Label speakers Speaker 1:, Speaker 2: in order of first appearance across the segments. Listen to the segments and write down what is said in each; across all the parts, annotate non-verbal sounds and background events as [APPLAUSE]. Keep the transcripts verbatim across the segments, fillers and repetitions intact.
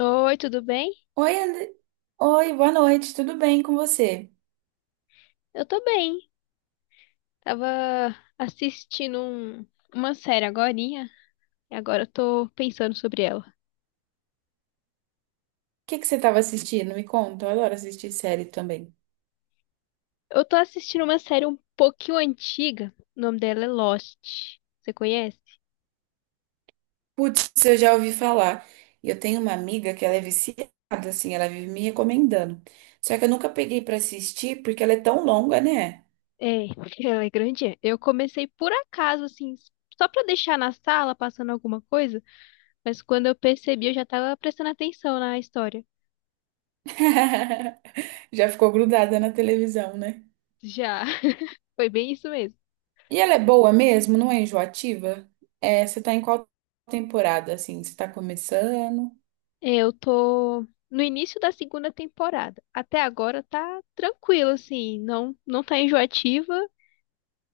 Speaker 1: Oi, tudo bem?
Speaker 2: Oi, Ande- Oi, boa noite, tudo bem com você?
Speaker 1: Eu tô bem. Tava assistindo um- uma série agorinha, e agora eu tô pensando sobre ela.
Speaker 2: O que que você estava assistindo? Me conta, eu adoro assistir série também.
Speaker 1: Eu tô assistindo uma série um pouquinho antiga. O nome dela é Lost. Você conhece?
Speaker 2: Putz, eu já ouvi falar. E eu tenho uma amiga que ela é viciada, assim, ela vive me recomendando. Só que eu nunca peguei pra assistir porque ela é tão longa, né?
Speaker 1: É, [LAUGHS] ela é grandinha. Eu comecei por acaso, assim, só pra deixar na sala passando alguma coisa, mas quando eu percebi, eu já tava prestando atenção na história.
Speaker 2: [LAUGHS] Já ficou grudada na televisão, né?
Speaker 1: Já, [LAUGHS] foi bem isso mesmo.
Speaker 2: E ela é boa mesmo, não é enjoativa? É, você tá em qual temporada, assim? Você tá começando?
Speaker 1: É, eu tô no início da segunda temporada. Até agora tá tranquilo, assim, não não tá enjoativa,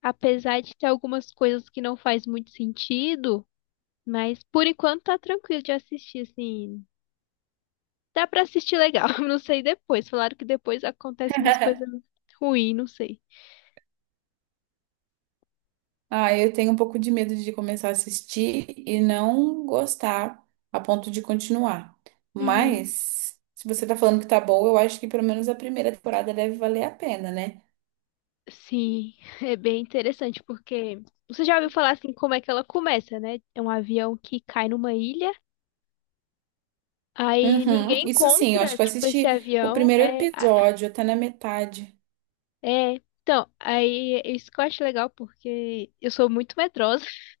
Speaker 1: apesar de ter algumas coisas que não faz muito sentido, mas por enquanto tá tranquilo de assistir, assim. Dá pra assistir legal, [LAUGHS] não sei depois. Falaram que depois acontece umas coisas ruins, não sei.
Speaker 2: Ah, eu tenho um pouco de medo de começar a assistir e não gostar a ponto de continuar.
Speaker 1: Uhum.
Speaker 2: Mas, se você tá falando que tá boa, eu acho que pelo menos a primeira temporada deve valer a pena, né?
Speaker 1: Sim, é bem interessante porque você já ouviu falar assim como é que ela começa, né? É um avião que cai numa ilha. Aí
Speaker 2: Uhum,
Speaker 1: ninguém
Speaker 2: isso sim, eu acho
Speaker 1: encontra,
Speaker 2: que eu
Speaker 1: tipo, esse
Speaker 2: assisti o
Speaker 1: avião.
Speaker 2: primeiro
Speaker 1: É, a-
Speaker 2: episódio, até na metade.
Speaker 1: é. Então, aí isso que eu acho legal, porque eu sou muito medrosa. [LAUGHS]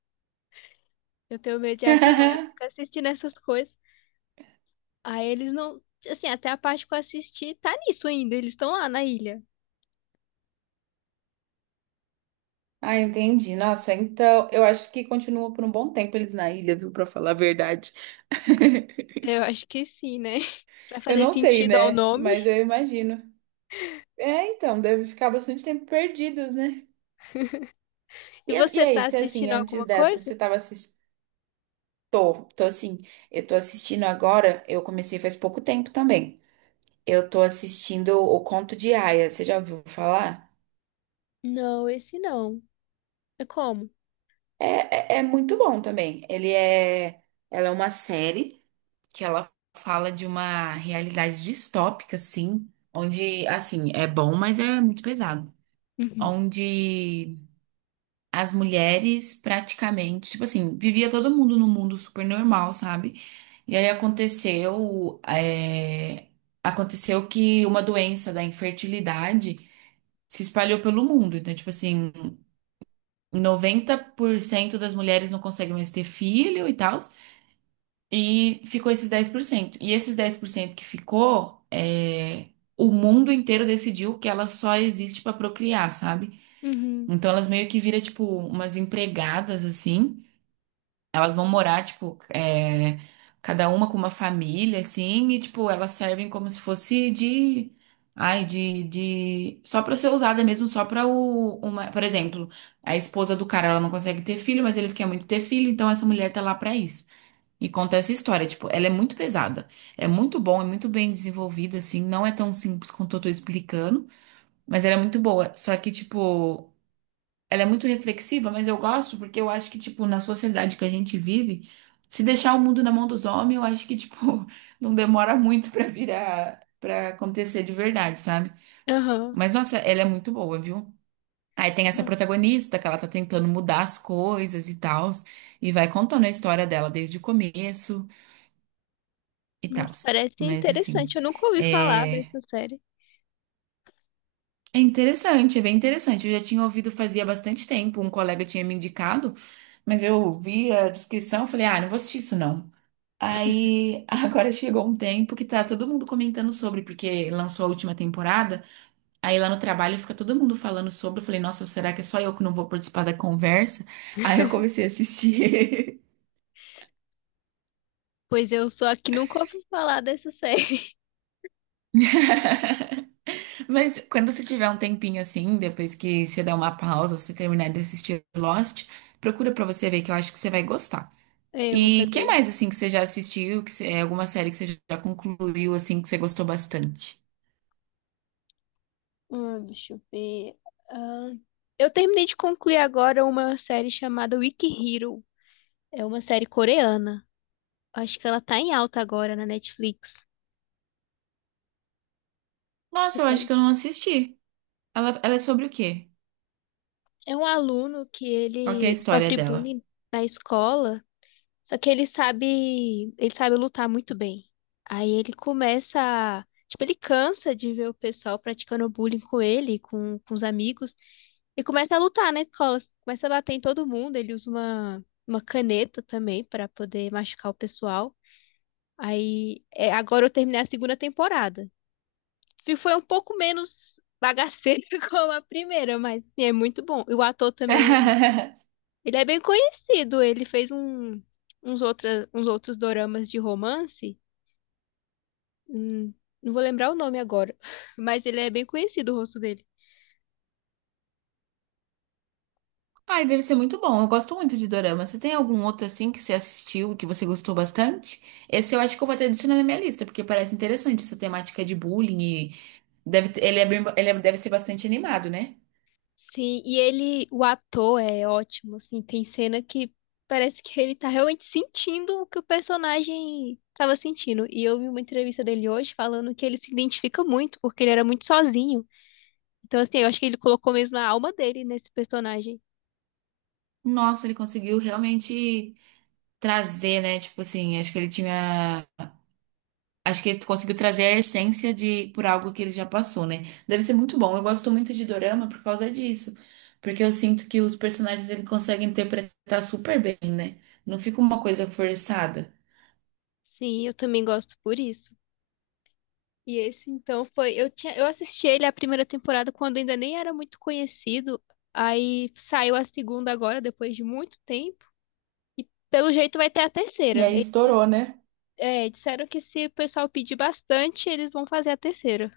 Speaker 1: Eu tenho medo de avião, aí eu fico
Speaker 2: [LAUGHS]
Speaker 1: assistindo essas coisas. Aí eles não. Assim, até a parte que eu assisti tá nisso ainda. Eles estão lá na ilha.
Speaker 2: Ah, entendi. Nossa, então eu acho que continua por um bom tempo eles na ilha, viu? Pra falar a verdade. [LAUGHS]
Speaker 1: Eu acho que sim, né? [LAUGHS] Pra
Speaker 2: Eu
Speaker 1: fazer
Speaker 2: não sei,
Speaker 1: sentido ao
Speaker 2: né? Mas
Speaker 1: nome.
Speaker 2: eu imagino. É, então, deve ficar bastante tempo perdidos, né?
Speaker 1: E
Speaker 2: E, a- e
Speaker 1: você tá
Speaker 2: aí, se assim,
Speaker 1: assistindo
Speaker 2: antes
Speaker 1: alguma
Speaker 2: dessa,
Speaker 1: coisa?
Speaker 2: você tava assistindo. Tô, tô assim, eu tô assistindo agora, eu comecei faz pouco tempo também. Eu tô assistindo O Conto de Aia, você já ouviu falar?
Speaker 1: Não, esse não. É como?
Speaker 2: É, é, é muito bom também. Ele é. Ela é uma série que ela fala de uma realidade distópica, assim, onde, assim, é bom, mas é muito pesado.
Speaker 1: Uhum.
Speaker 2: Onde as mulheres praticamente, tipo assim, vivia todo mundo num mundo super normal, sabe? E aí aconteceu, é, aconteceu que uma doença da infertilidade se espalhou pelo mundo. Então, tipo assim, noventa por cento das mulheres não conseguem mais ter filho e tal, e ficou esses dez por cento. E esses dez por cento que ficou, é, o mundo inteiro decidiu que ela só existe pra procriar, sabe?
Speaker 1: Uhum.
Speaker 2: Então elas meio que viram, tipo, umas empregadas assim. Elas vão morar, tipo, é, cada uma com uma família, assim, e, tipo, elas servem como se fosse de. Ai, de, de... Só pra ser usada mesmo, só pra o... Uma... Por exemplo, a esposa do cara, ela não consegue ter filho, mas eles querem muito ter filho, então essa mulher tá lá pra isso. E conta essa história, tipo, ela é muito pesada. É muito bom, é muito bem desenvolvida, assim, não é tão simples quanto eu tô explicando, mas ela é muito boa. Só que, tipo, ela é muito reflexiva, mas eu gosto porque eu acho que, tipo, na sociedade que a gente vive, se deixar o mundo na mão dos homens, eu acho que, tipo, [LAUGHS] não demora muito pra virar, pra acontecer de verdade, sabe?
Speaker 1: Aham.
Speaker 2: Mas, nossa, ela é muito boa, viu? Aí tem essa protagonista que ela tá tentando mudar as coisas e tal, e vai contando a história dela desde o começo e tal.
Speaker 1: Nossa, parece
Speaker 2: Mas, assim,
Speaker 1: interessante. Eu nunca ouvi falar
Speaker 2: é,
Speaker 1: dessa série.
Speaker 2: é interessante, é bem interessante. Eu já tinha ouvido fazia bastante tempo, um colega tinha me indicado, mas eu vi a descrição e falei, ah, não vou assistir isso não. Aí [LAUGHS] agora chegou um tempo que tá todo mundo comentando sobre, porque lançou a última temporada. Aí lá no trabalho fica todo mundo falando sobre. Eu falei, nossa, será que é só eu que não vou participar da conversa? [LAUGHS] Aí eu
Speaker 1: [LAUGHS]
Speaker 2: comecei a assistir.
Speaker 1: Pois eu sou a que nunca ouvi falar dessa série. [LAUGHS]
Speaker 2: [LAUGHS] Mas quando você tiver um tempinho assim, depois que você der uma pausa, você terminar de assistir Lost, procura pra você ver que eu acho que você vai gostar.
Speaker 1: É, eu vou
Speaker 2: E
Speaker 1: fazer
Speaker 2: que mais
Speaker 1: isso.
Speaker 2: assim que você já assistiu, que você- é alguma série que você já concluiu assim que você gostou bastante?
Speaker 1: Ah, deixa eu ver. Ah, eu terminei de concluir agora uma série chamada Wiki Hero. É uma série coreana. Acho que ela tá em alta agora na Netflix. Tu
Speaker 2: Nossa, eu acho
Speaker 1: conhece?
Speaker 2: que eu não assisti. Ela, ela é sobre o quê?
Speaker 1: É um aluno que
Speaker 2: Qual que é a
Speaker 1: ele
Speaker 2: história
Speaker 1: sofre
Speaker 2: dela?
Speaker 1: bullying na escola, só que ele sabe, ele sabe lutar muito bem. Aí ele começa a, tipo, ele cansa de ver o pessoal praticando bullying com ele, com, com os amigos. E começa a lutar na escola, começa a bater em todo mundo. Ele usa uma, uma caneta também pra poder machucar o pessoal. Aí, é, agora eu terminei a segunda temporada. Fi- Foi um pouco menos bagaceiro [LAUGHS] como a primeira, mas assim, é muito bom. E o ator também é.
Speaker 2: [LAUGHS]
Speaker 1: Ele é bem conhecido, ele fez um, uns, outras, uns outros doramas de romance. Hum, não vou lembrar o nome agora, [LAUGHS] mas ele é bem conhecido, o rosto dele.
Speaker 2: Ai, deve ser muito bom. Eu gosto muito de dorama. Você tem algum outro assim que você assistiu e que você gostou bastante? Esse eu acho que eu vou até adicionar na minha lista, porque parece interessante essa temática de bullying e deve, ter- ele é bem- ele é- deve ser bastante animado, né?
Speaker 1: Sim, e ele, o ator é ótimo, assim, tem cena que parece que ele tá realmente sentindo o que o personagem tava sentindo. E eu vi uma entrevista dele hoje falando que ele se identifica muito, porque ele era muito sozinho. Então, assim, eu acho que ele colocou mesmo a alma dele nesse personagem.
Speaker 2: Nossa, ele conseguiu realmente trazer, né? Tipo assim, acho que ele tinha acho que ele conseguiu trazer a essência de por algo que ele já passou, né? Deve ser muito bom. Eu gosto muito de dorama por causa disso, porque eu sinto que os personagens ele consegue interpretar super bem, né? Não fica uma coisa forçada.
Speaker 1: Sim, eu também gosto por isso. E esse, então, foi. Eu tinha, eu assisti ele a primeira temporada quando ainda nem era muito conhecido. Aí saiu a segunda agora, depois de muito tempo. E pelo jeito vai ter a
Speaker 2: E
Speaker 1: terceira.
Speaker 2: aí
Speaker 1: Eles.
Speaker 2: estourou, né?
Speaker 1: É, disseram que se o pessoal pedir bastante, eles vão fazer a terceira.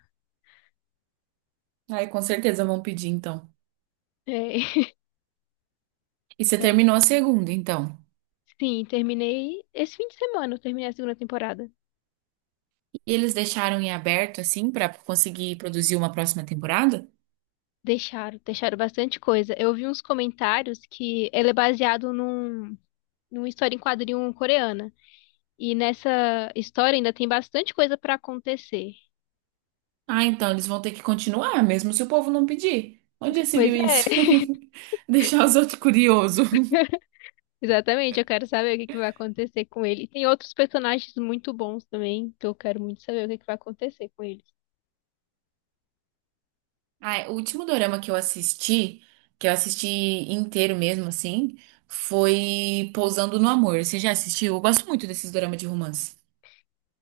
Speaker 2: Aí com certeza vão pedir então.
Speaker 1: É, [LAUGHS]
Speaker 2: E você
Speaker 1: eu acho
Speaker 2: terminou a segunda, então.
Speaker 1: que sim, terminei esse fim de semana, eu terminei a segunda temporada.
Speaker 2: E eles deixaram em aberto assim pra conseguir produzir uma próxima temporada?
Speaker 1: Deixaram, deixaram bastante coisa. Eu vi uns comentários que ele é baseado num, numa história em quadrinho coreana. E nessa história ainda tem bastante coisa pra acontecer.
Speaker 2: Ah, então eles vão ter que continuar, mesmo se o povo não pedir. Onde já se
Speaker 1: Pois
Speaker 2: viu
Speaker 1: é,
Speaker 2: isso?
Speaker 1: [LAUGHS]
Speaker 2: [LAUGHS] Deixar os outros curiosos.
Speaker 1: exatamente. Eu quero saber o que que vai acontecer com ele. E tem outros personagens muito bons também, que eu quero muito saber o que que vai acontecer com ele.
Speaker 2: Ah, o último dorama que eu assisti, que eu assisti inteiro mesmo, assim, foi Pousando no Amor. Você já assistiu? Eu gosto muito desses doramas de romance.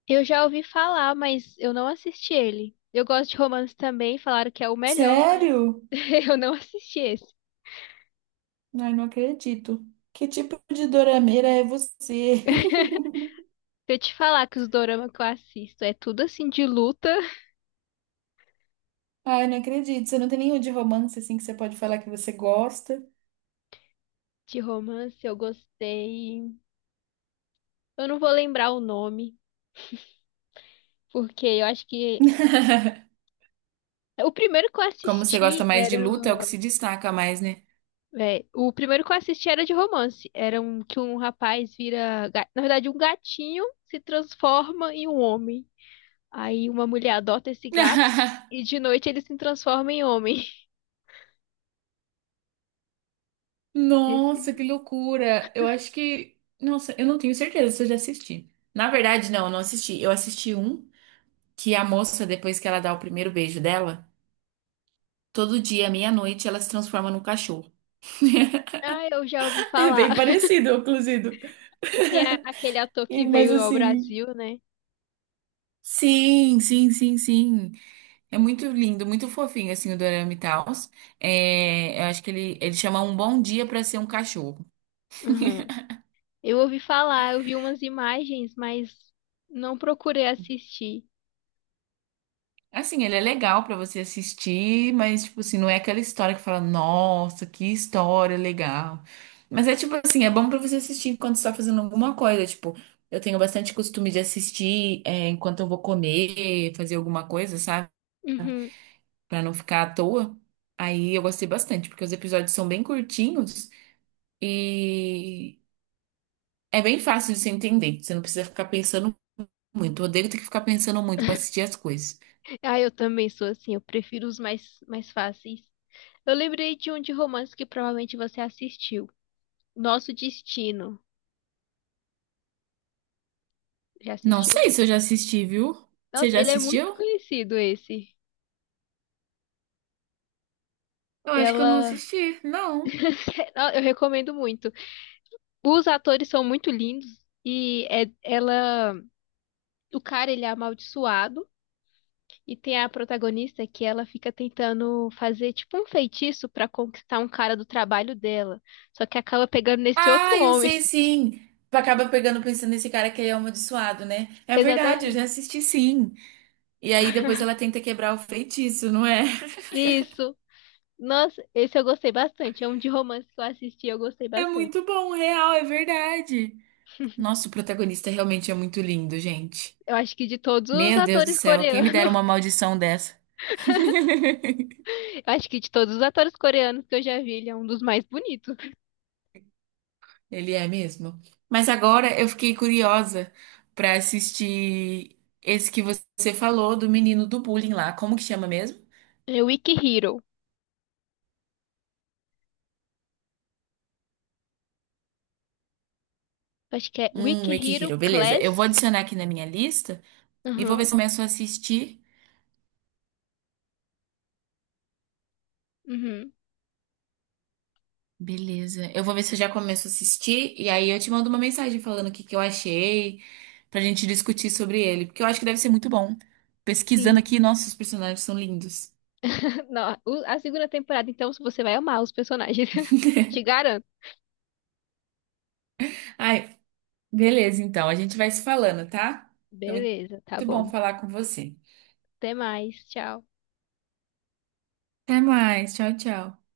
Speaker 1: Eu já ouvi falar, mas eu não assisti ele. Eu gosto de romance também, falaram que é o melhor, mas
Speaker 2: Sério?
Speaker 1: [LAUGHS] eu não assisti esse.
Speaker 2: Ai, não acredito. Que tipo de dorameira é você? [LAUGHS]
Speaker 1: [LAUGHS] Se eu te falar que os dorama que eu assisto é tudo assim de luta,
Speaker 2: Ai, não acredito. Você não tem nenhum de romance assim que você pode falar que você gosta?
Speaker 1: de romance, eu gostei. Eu não vou lembrar o nome, porque eu acho que
Speaker 2: [LAUGHS]
Speaker 1: o primeiro que eu
Speaker 2: Como você gosta
Speaker 1: assisti
Speaker 2: mais de
Speaker 1: era,
Speaker 2: luta, é o que se destaca mais, né?
Speaker 1: é, o primeiro que eu assisti era de romance, era um que um rapaz vira, ga- na verdade, um gatinho se transforma em um homem. Aí uma mulher adota esse gato
Speaker 2: [LAUGHS]
Speaker 1: e de noite ele se transforma em homem. [LAUGHS] Esse...
Speaker 2: Nossa, que loucura! Eu acho que. Nossa, eu não tenho certeza se eu já assisti. Na verdade, não, eu não assisti. Eu assisti um que a moça, depois que ela dá o primeiro beijo dela, todo dia, meia-noite, ela se transforma num cachorro.
Speaker 1: Ah, eu já ouvi
Speaker 2: [LAUGHS] É bem
Speaker 1: falar. [LAUGHS]
Speaker 2: parecido, inclusive.
Speaker 1: Que tem a- aquele ator
Speaker 2: [LAUGHS] E-
Speaker 1: que
Speaker 2: Mas
Speaker 1: veio ao
Speaker 2: assim.
Speaker 1: Brasil, né?
Speaker 2: Sim, sim, sim, sim. É muito lindo, muito fofinho, assim, o Dorama e tal. Eu acho que ele, ele chama Um Bom Dia pra Ser um Cachorro.
Speaker 1: Uhum. Eu ouvi falar, eu vi umas imagens, mas não procurei assistir.
Speaker 2: Assim, ele é legal pra você assistir, mas, tipo assim, não é aquela história que fala, nossa, que história legal. Mas é tipo assim, é bom pra você assistir enquanto você tá fazendo alguma coisa. Tipo, eu tenho bastante costume de assistir, é, enquanto eu vou comer, fazer alguma coisa, sabe?
Speaker 1: Uhum.
Speaker 2: Pra não ficar à toa. Aí eu gostei bastante, porque os episódios são bem curtinhos e é bem fácil de você entender. Você não precisa ficar pensando muito. Eu odeio ter que ficar pensando muito pra assistir as coisas.
Speaker 1: Ah, eu também sou assim, eu prefiro os mais, mais fáceis. Eu lembrei de um de romance que provavelmente você assistiu. Nosso Destino. Já
Speaker 2: Não
Speaker 1: assistiu?
Speaker 2: sei se eu já assisti, viu? Você
Speaker 1: Nossa,
Speaker 2: já
Speaker 1: ele é muito
Speaker 2: assistiu?
Speaker 1: conhecido esse.
Speaker 2: Eu acho que eu não
Speaker 1: Ela.
Speaker 2: assisti. Não.
Speaker 1: [LAUGHS] Eu recomendo muito. Os atores são muito lindos e é- ela, o cara ele é amaldiçoado e tem a protagonista que ela fica tentando fazer tipo um feitiço pra conquistar um cara do trabalho dela, só que acaba pegando nesse outro
Speaker 2: Ah, eu
Speaker 1: homem.
Speaker 2: sei
Speaker 1: [LAUGHS]
Speaker 2: sim. Tu acaba pegando pensando nesse cara que ele é amaldiçoado, né? É verdade, eu já
Speaker 1: Exatamente.
Speaker 2: assisti sim. E aí depois ela tenta quebrar o feitiço, não é? [LAUGHS]
Speaker 1: Isso. Nossa, esse eu gostei bastante. É um de romance que eu assisti, eu gostei
Speaker 2: É
Speaker 1: bastante.
Speaker 2: muito bom, real, é verdade. Nossa, o protagonista realmente é muito lindo, gente.
Speaker 1: Eu acho que de todos os
Speaker 2: Meu Deus do
Speaker 1: atores
Speaker 2: céu, quem me dera
Speaker 1: coreanos,
Speaker 2: uma maldição dessa? [LAUGHS]
Speaker 1: [LAUGHS] eu acho que de todos os atores coreanos que eu já vi, ele é um dos mais bonitos.
Speaker 2: Ele é mesmo. Mas agora eu fiquei curiosa pra assistir esse que você falou do menino do bullying lá. Como que chama mesmo?
Speaker 1: É Wiki Hero. Acho que é
Speaker 2: Hum,
Speaker 1: Wiki
Speaker 2: Wiki
Speaker 1: Hero
Speaker 2: Hero, beleza. Eu vou
Speaker 1: Class.
Speaker 2: adicionar aqui na minha lista e vou ver
Speaker 1: Aham.
Speaker 2: se eu começo a assistir.
Speaker 1: Uhum.
Speaker 2: Beleza. Eu vou ver se eu já começo a assistir e aí eu te mando uma mensagem falando o que que eu achei, pra gente discutir sobre ele, porque eu acho que deve ser muito bom. Pesquisando
Speaker 1: Sim.
Speaker 2: aqui, nossa, os personagens são lindos.
Speaker 1: [LAUGHS] Não, o- a segunda temporada, então, você vai amar os personagens. [LAUGHS] Te garanto.
Speaker 2: Ai, beleza, então. A gente vai se falando, tá? Foi
Speaker 1: Beleza, tá
Speaker 2: muito bom
Speaker 1: bom.
Speaker 2: falar com você.
Speaker 1: Até mais. Tchau.
Speaker 2: Até mais. Tchau, tchau.